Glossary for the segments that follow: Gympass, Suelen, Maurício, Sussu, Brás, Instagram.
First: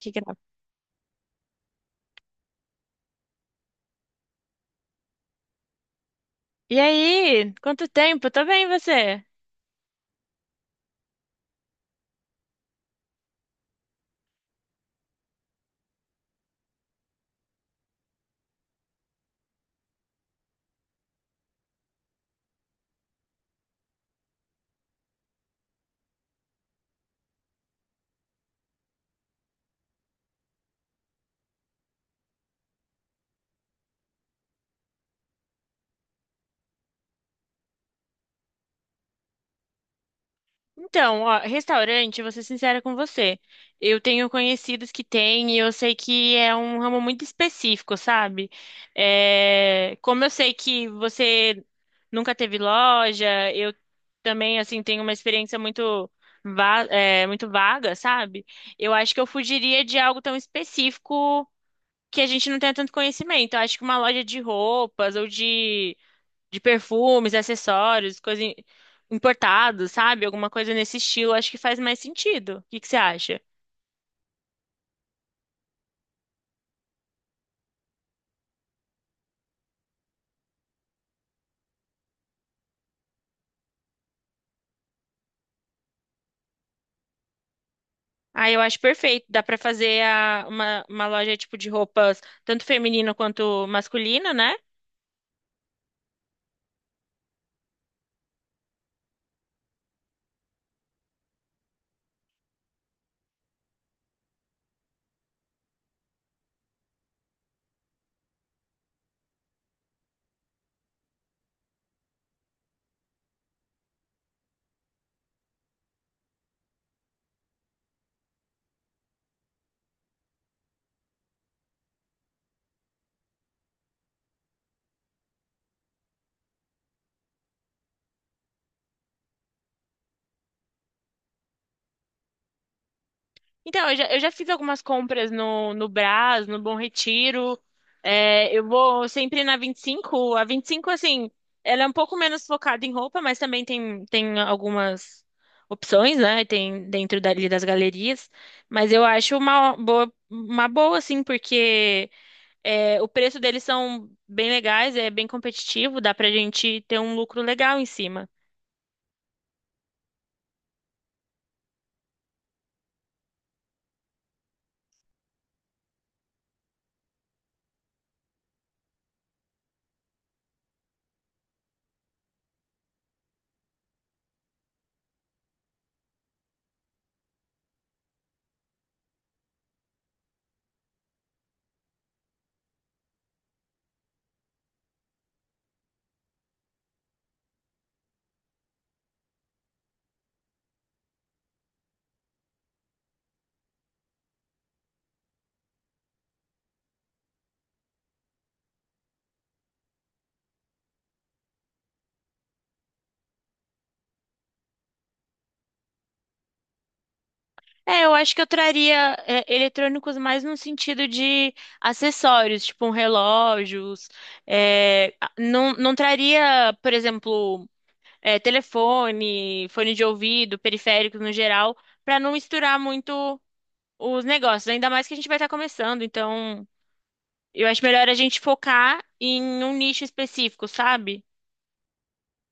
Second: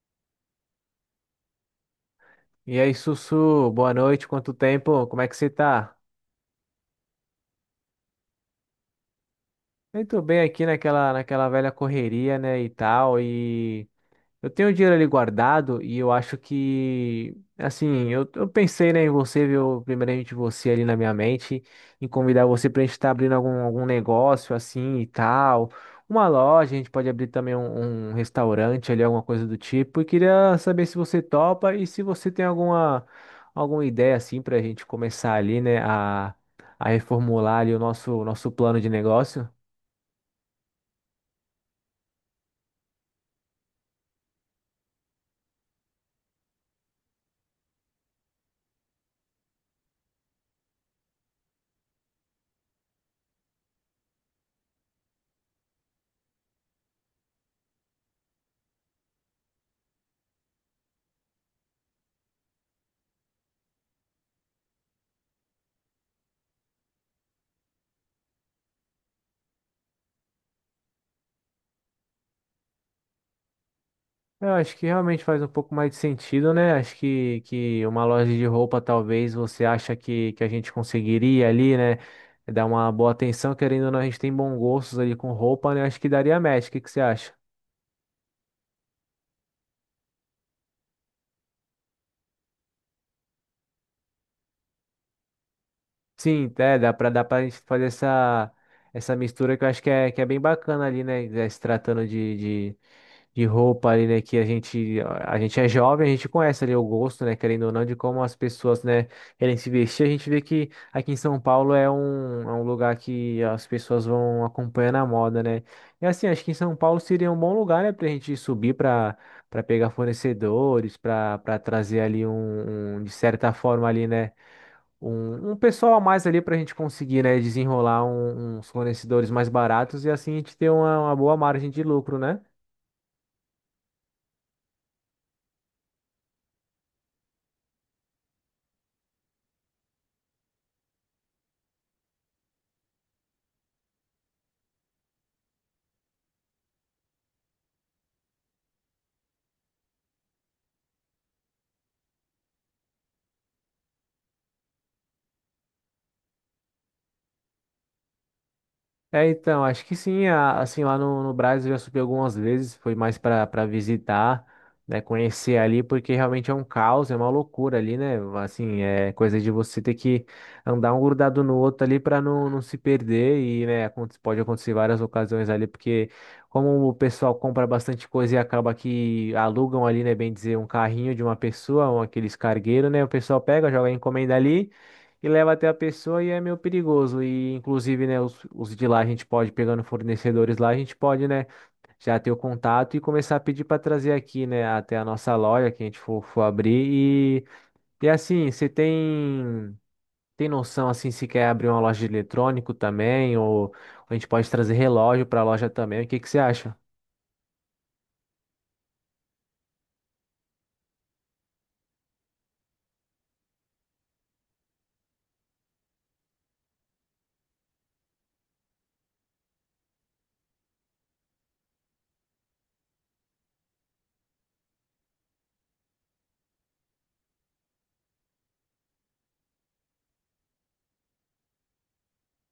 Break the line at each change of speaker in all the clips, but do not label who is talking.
Que grave.
E aí, Sussu, boa noite, quanto tempo? Como é que você tá?
E aí, quanto tempo? Tô bem, e você?
Eu tô bem aqui naquela velha correria, né, e tal, e eu tenho dinheiro ali guardado e eu acho que, assim, eu pensei, né, em você, viu, primeiramente você ali na minha mente, em convidar você pra gente estar abrindo algum negócio assim e tal, uma loja, a gente pode abrir também um restaurante ali, alguma coisa do tipo, e queria saber se você topa e se você tem alguma, alguma ideia, assim, pra gente começar ali, né, a reformular ali o nosso plano de negócio.
Então, ó, restaurante, vou ser sincera com você. Eu tenho conhecidos que têm e eu sei que é um ramo muito específico, sabe? Como eu sei que você nunca teve loja, eu também, assim, tenho uma experiência muito, muito vaga, sabe? Eu acho que eu fugiria de algo tão específico que a gente não tenha tanto conhecimento. Eu acho que uma loja de roupas ou de perfumes, acessórios, importado, sabe? Alguma coisa nesse estilo, acho que faz mais sentido. O que que você acha?
Eu acho que realmente faz um pouco mais de sentido, né? Acho que uma loja de roupa, talvez você acha que a gente conseguiria ali, né? Dar uma boa atenção, querendo ou não, a gente tem bons gostos ali com roupa, né? Acho que daria match. O que que você acha?
Ah, eu acho perfeito. Dá pra fazer uma loja tipo de roupas, tanto feminina quanto masculina, né?
Sim, é, dá pra gente fazer essa, essa mistura que eu acho que é bem bacana ali, né? Se tratando de roupa ali, né, que a gente é jovem, a gente conhece ali o gosto, né, querendo ou não, de como as pessoas, né, querem se vestir. A gente vê que aqui em São Paulo é é um lugar que as pessoas vão acompanhando a moda, né. E assim, acho que em São Paulo seria um bom lugar, né, pra gente subir pra, pra pegar fornecedores, pra trazer ali de certa forma ali, né, um pessoal a mais ali pra gente conseguir, né, desenrolar uns fornecedores mais baratos e assim a gente ter uma boa margem de lucro, né?
Então, eu já fiz algumas compras no Brás, no Bom Retiro. É, eu vou sempre na 25. A 25, assim, ela é um pouco menos focada em roupa, mas também tem, tem algumas opções, né? Tem dentro dali das galerias. Mas eu acho uma boa assim, porque o preço deles são bem legais, é bem competitivo, dá pra gente ter um lucro legal em cima.
É, então, acho que sim, assim, lá no Brasil eu já subi algumas vezes, foi mais para visitar, né, conhecer ali, porque realmente é um caos, é uma loucura ali, né, assim, é coisa de você ter que andar um grudado no outro ali para não, não se perder e, né, pode acontecer várias ocasiões ali, porque como o pessoal compra bastante coisa e acaba que alugam ali, né, bem dizer, um carrinho de uma pessoa, um, aqueles cargueiros, né, o pessoal pega, joga a encomenda ali, e leva até a pessoa e é meio perigoso. E inclusive, né, os de lá a gente pode, pegando fornecedores lá, a gente pode, né, já ter o contato e começar a pedir para trazer aqui, né, até a nossa loja que a gente for abrir. E assim, você tem noção, assim, se quer abrir uma loja de eletrônico também, ou, a gente pode trazer relógio para a loja também, o que que você acha?
É, eu acho que eu traria eletrônicos mais no sentido de acessórios, tipo um relógios. Não, não traria, por exemplo, telefone, fone de ouvido, periféricos no geral, para não misturar muito os negócios. Ainda mais que a gente vai estar começando, então eu acho melhor a gente focar em um nicho específico, sabe?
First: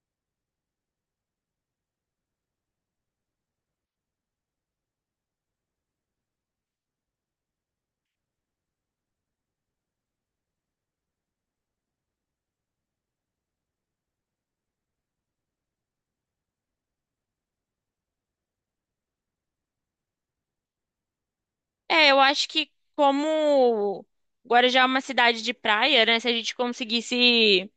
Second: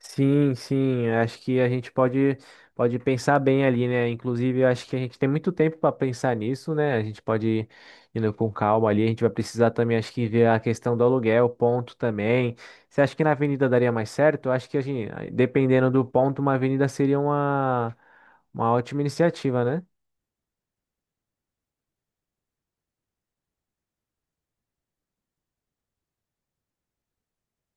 Sim, sim, eu acho que a gente pode pensar bem ali, né? Inclusive, eu acho que a gente tem muito tempo para pensar nisso, né? A gente pode ir indo com calma ali. A gente vai precisar também, acho que, ver a questão do aluguel, ponto também. Você acha que na avenida daria mais certo? Eu acho que a gente, dependendo do ponto, uma avenida seria uma ótima iniciativa, né?
É, eu acho que como Guarujá é uma cidade de praia, né? Se a gente conseguisse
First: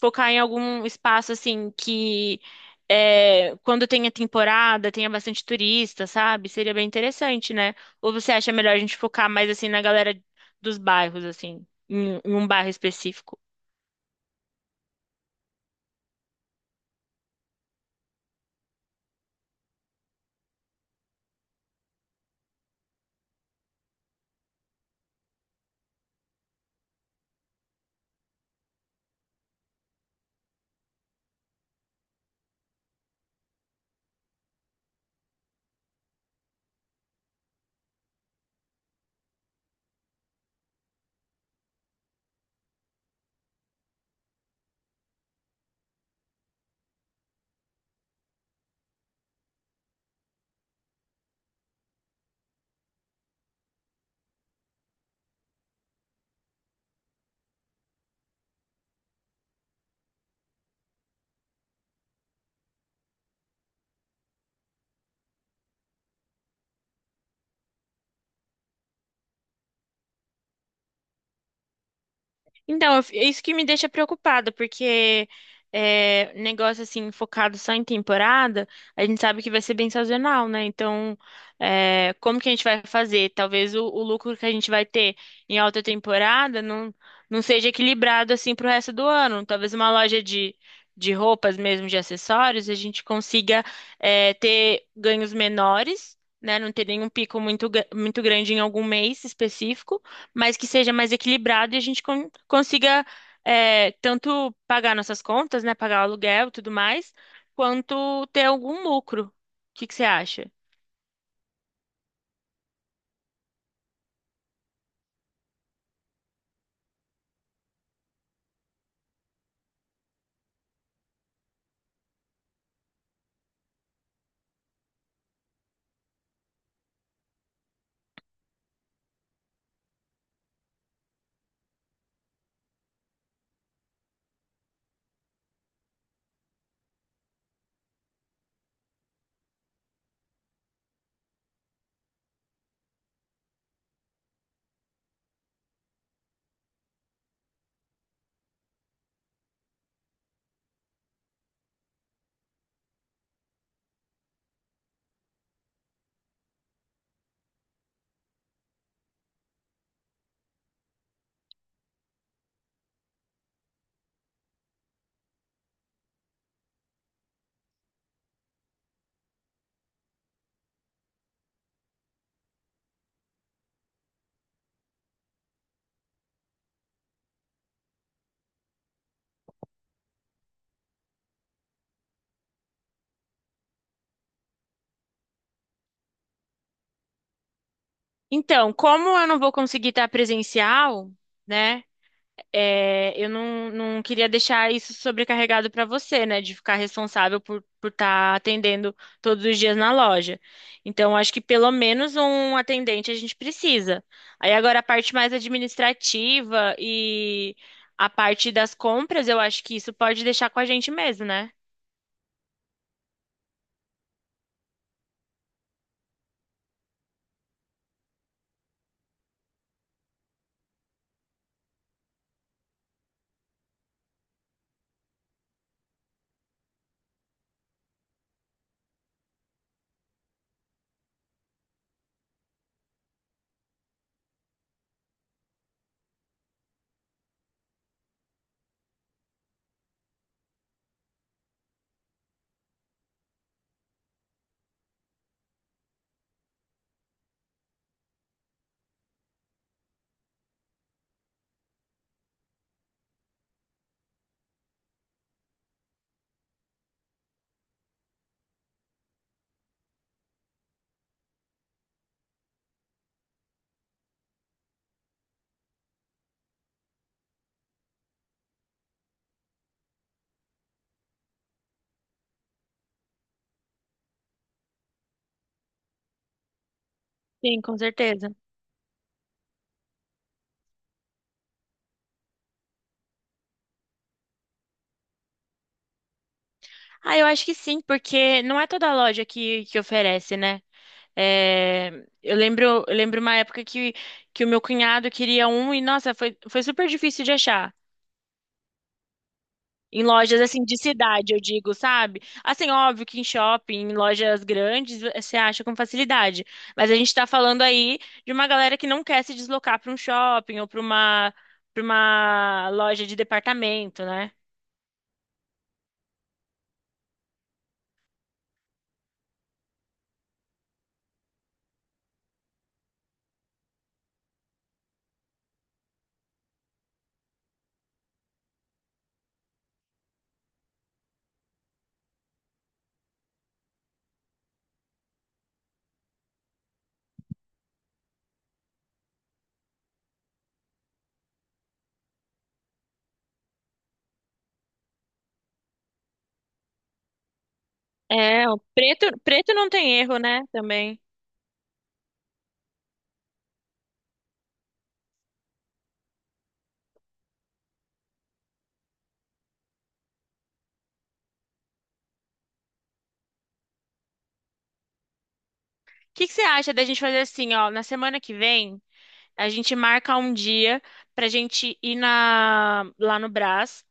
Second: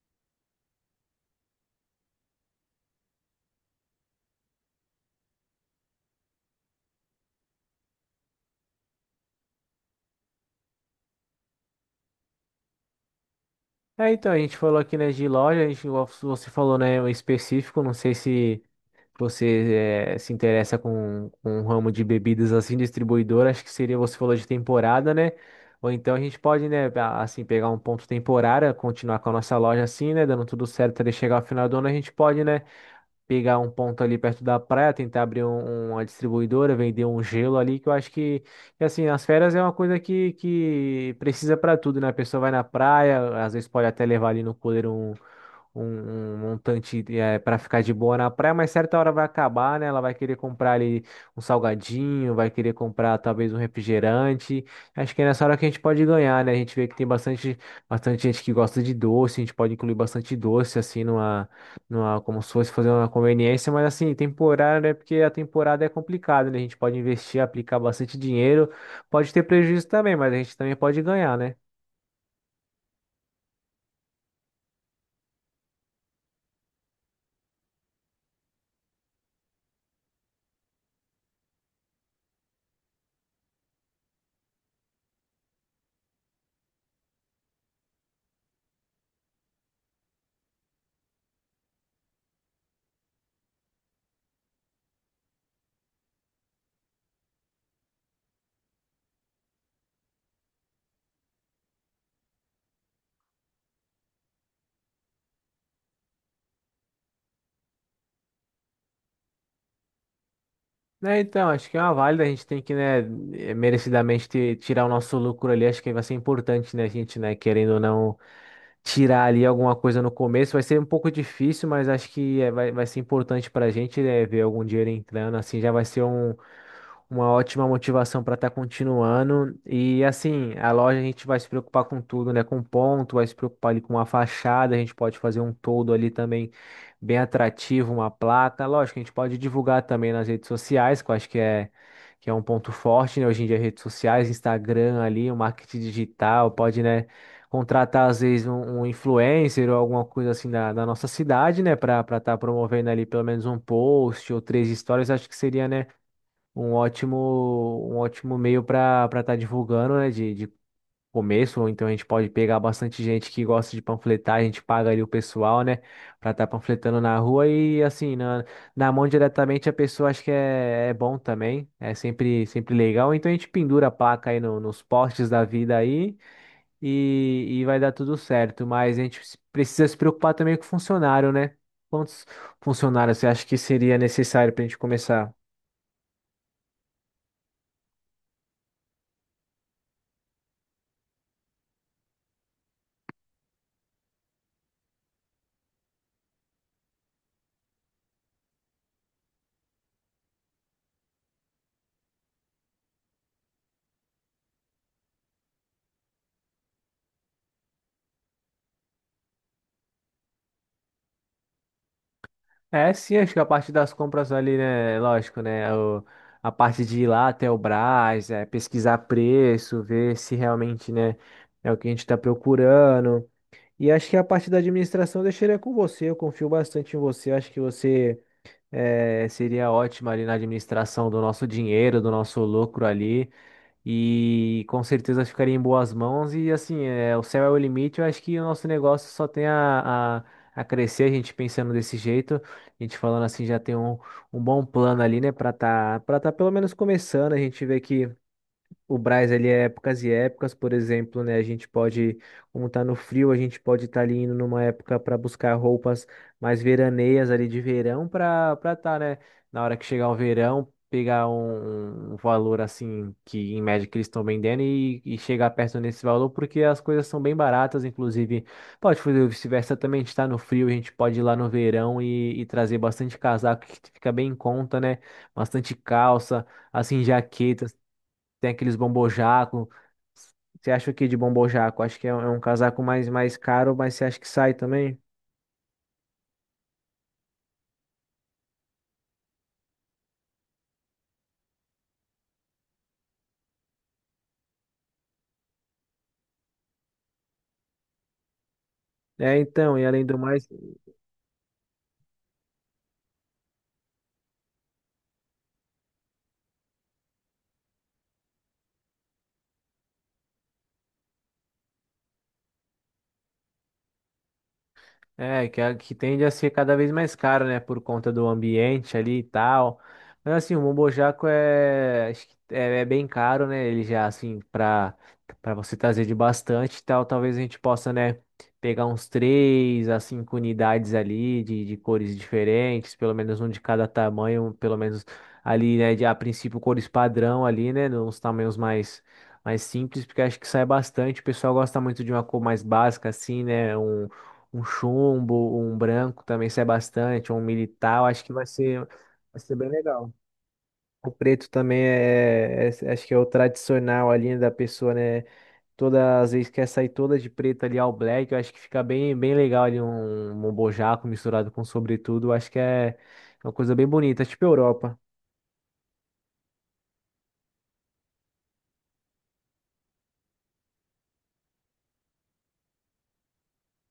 focar em algum espaço assim que quando tenha temporada, tenha bastante turista, sabe? Seria bem interessante, né? Ou você acha melhor a gente focar mais assim na galera dos bairros, assim, em um bairro específico?
É, então, a gente falou aqui, né, de loja, a gente, você falou, né, o específico, não sei se. Você se interessa com um ramo de bebidas assim, distribuidor, acho que seria, você falou de temporada, né? Ou então a gente pode, né, assim, pegar um ponto temporário, continuar com a nossa loja assim, né, dando tudo certo até chegar ao final do ano, a gente pode, né, pegar um ponto ali perto da praia, tentar abrir uma distribuidora, vender um gelo ali, que eu acho que, assim, as férias é uma coisa que precisa para tudo, né? A pessoa vai na praia, às vezes pode até levar ali no cooler um montante para ficar de boa na praia, mas certa hora vai acabar, né? Ela vai querer comprar ali um salgadinho, vai querer comprar talvez um refrigerante. Acho que é nessa hora que a gente pode ganhar, né? A gente vê que tem bastante gente que gosta de doce, a gente pode incluir bastante doce assim numa, numa, como se fosse fazer uma conveniência, mas assim, temporário, né? Porque a temporada é complicada, né? A gente pode investir, aplicar bastante dinheiro, pode ter prejuízo também, mas a gente também pode ganhar, né?
Então, é isso que me deixa preocupada, porque negócio assim, focado só em temporada, a gente sabe que vai ser bem sazonal, né? Então, é, como que a gente vai fazer? Talvez o lucro que a gente vai ter em alta temporada não seja equilibrado assim pro resto do ano. Talvez uma loja de roupas mesmo, de acessórios, a gente consiga ter ganhos menores, né? Não ter nenhum pico muito, muito grande em algum mês específico, mas que seja mais equilibrado e a gente consiga, tanto pagar nossas contas, né, pagar o aluguel e tudo mais, quanto ter algum lucro. O que que você acha?
Né, então, acho que é uma válida, a gente tem que, né, merecidamente tirar o nosso lucro ali, acho que vai ser importante, né, querendo ou não tirar ali alguma coisa no começo, vai ser um pouco difícil, mas acho que vai ser importante pra gente, né, ver algum dinheiro entrando, assim, já vai ser uma ótima motivação para estar continuando, e assim, a loja a gente vai se preocupar com tudo, né, com ponto, vai se preocupar ali com a fachada, a gente pode fazer um todo ali também, bem atrativo uma placa. Lógico, a gente pode divulgar também nas redes sociais, que eu acho que é um ponto forte, né? Hoje em dia, redes sociais, Instagram ali, o marketing digital, pode, né, contratar às vezes um influencer ou alguma coisa assim da nossa cidade, né, para estar promovendo ali pelo menos um post ou três histórias, acho que seria, né, um ótimo, um ótimo meio para estar divulgando, né, de começo, ou então a gente pode pegar bastante gente que gosta de panfletar, a gente paga ali o pessoal, né, pra estar panfletando na rua e assim, na, na mão diretamente a pessoa acho que é, é bom também, é sempre, sempre legal, então a gente pendura a placa aí nos postes da vida aí e vai dar tudo certo, mas a gente precisa se preocupar também com o funcionário, né? Quantos funcionários você acha que seria necessário pra gente começar?
Então, como eu não vou conseguir estar presencial, né? Eu não, não queria deixar isso sobrecarregado para você, né? De ficar responsável por estar atendendo todos os dias na loja. Então, acho que pelo menos um atendente a gente precisa. Aí agora a parte mais administrativa e a parte das compras, eu acho que isso pode deixar com a gente mesmo, né?
É, sim, acho que a parte das compras ali, né? Lógico, né? A parte de ir lá até o Brás, é, pesquisar preço, ver se realmente, né, é o que a gente está procurando. E acho que a parte da administração eu deixaria com você. Eu confio bastante em você. Acho que você seria ótima ali na administração do nosso dinheiro, do nosso lucro ali. E com certeza ficaria em boas mãos. E assim, é, o céu é o limite. Eu acho que o nosso negócio só tem a crescer, a gente pensando desse jeito. A gente falando assim, já tem um, um bom plano ali, né? Pra tá pelo menos começando. A gente vê que. O Brás, ele é épocas e épocas, por exemplo, né? A gente pode, como tá no frio, a gente pode estar ali indo numa época para buscar roupas mais veraneias ali de verão para tá, né? Na hora que chegar o verão, pegar um valor assim que em média que eles estão vendendo e chegar perto nesse valor, porque as coisas são bem baratas, inclusive. Pode fazer o vice-versa também, a gente tá no frio, a gente pode ir lá no verão e trazer bastante casaco que fica bem em conta, né? Bastante calça assim,
Sim,
jaquetas
com certeza.
tem aqueles bombojaco. Você acha o que de bombojaco? Acho que é, é um casaco mais, mais caro, mas você acha que sai também?
Ah, eu acho que sim, porque não é toda loja que oferece, né? É, eu lembro uma época que o meu cunhado queria um e, nossa, foi, foi super difícil de achar.
É, então, e
Em
além do
lojas
mais.
assim de cidade, eu digo, sabe? Assim, óbvio que em shopping, em lojas grandes, você acha com facilidade. Mas a gente tá falando aí de uma galera que não quer se deslocar para um shopping ou para uma loja de departamento, né?
É, que, que tende a ser cada vez mais caro, né? Por conta do ambiente ali e tal. Mas assim, o Bombo Jaco é, acho que é, é bem caro, né? Ele já, assim, pra, pra você trazer de bastante e tal, talvez a gente possa, né, pegar uns três a cinco unidades ali de cores diferentes, pelo menos um de cada tamanho, um, pelo menos ali, né, de, a princípio cores padrão ali, né? Uns tamanhos mais. Mais simples, porque acho que sai bastante. O pessoal gosta muito de uma cor mais básica, assim, né? Um chumbo, um branco também sai bastante, um militar, eu acho que
É, o preto,
vai
preto
ser bem
não tem
legal.
erro, né? Também. O
O preto também é, é, acho que é o tradicional ali né, da pessoa, né? Todas as vezes quer sair toda de preto ali ao black, eu acho que fica bem, bem legal ali um bojaco misturado com sobretudo, eu acho que é uma coisa bem bonita, tipo Europa.
que que você acha da gente fazer assim, ó, na semana que vem? A gente marca um dia pra gente ir na, lá no Brás,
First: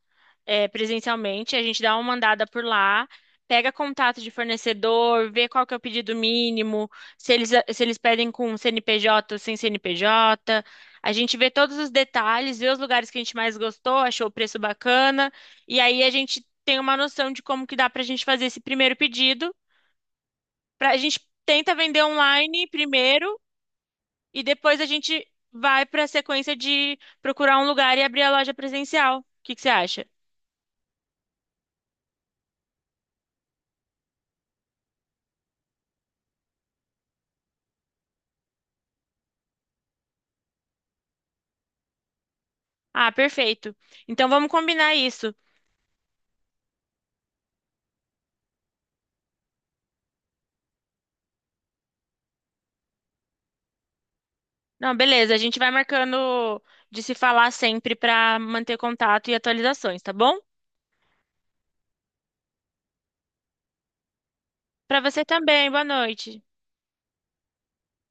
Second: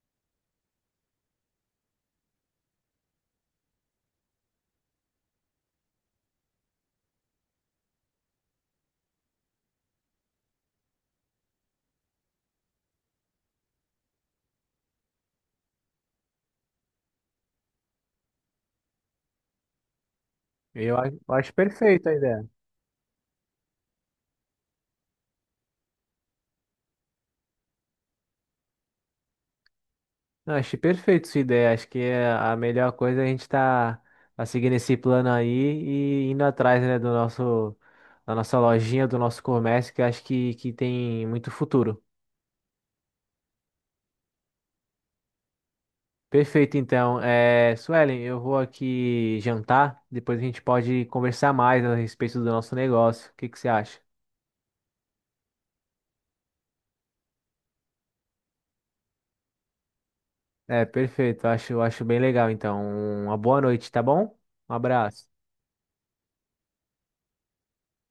presencialmente. A gente dá uma andada por lá, pega contato de fornecedor, vê qual que é o pedido mínimo, se eles pedem com CNPJ ou sem CNPJ. A gente vê todos os detalhes, vê os lugares que a gente mais gostou, achou o preço bacana, e aí a gente tem uma noção de como que dá pra gente fazer esse primeiro pedido. Pra,
Eu,
a gente
eu acho
tenta vender
perfeita a ideia.
online primeiro e depois a gente vai para a sequência de procurar um lugar e abrir a loja presencial. O que que você acha?
Não, achei perfeito sua ideia. Acho que é a melhor coisa é a gente tá seguindo esse plano aí e indo atrás, né, do nosso, da nossa lojinha, do nosso comércio, que eu acho que tem muito futuro.
Ah, perfeito. Então vamos combinar isso.
Perfeito, então. É, Suelen, eu vou aqui jantar, depois a gente pode conversar mais a respeito do nosso negócio. O que que você acha?
Não, beleza, a gente vai marcando de se falar sempre para manter contato e atualizações, tá bom?
É, perfeito. Acho, acho bem legal, então. Uma boa noite, tá bom? Um
Para você
abraço.
também, boa noite.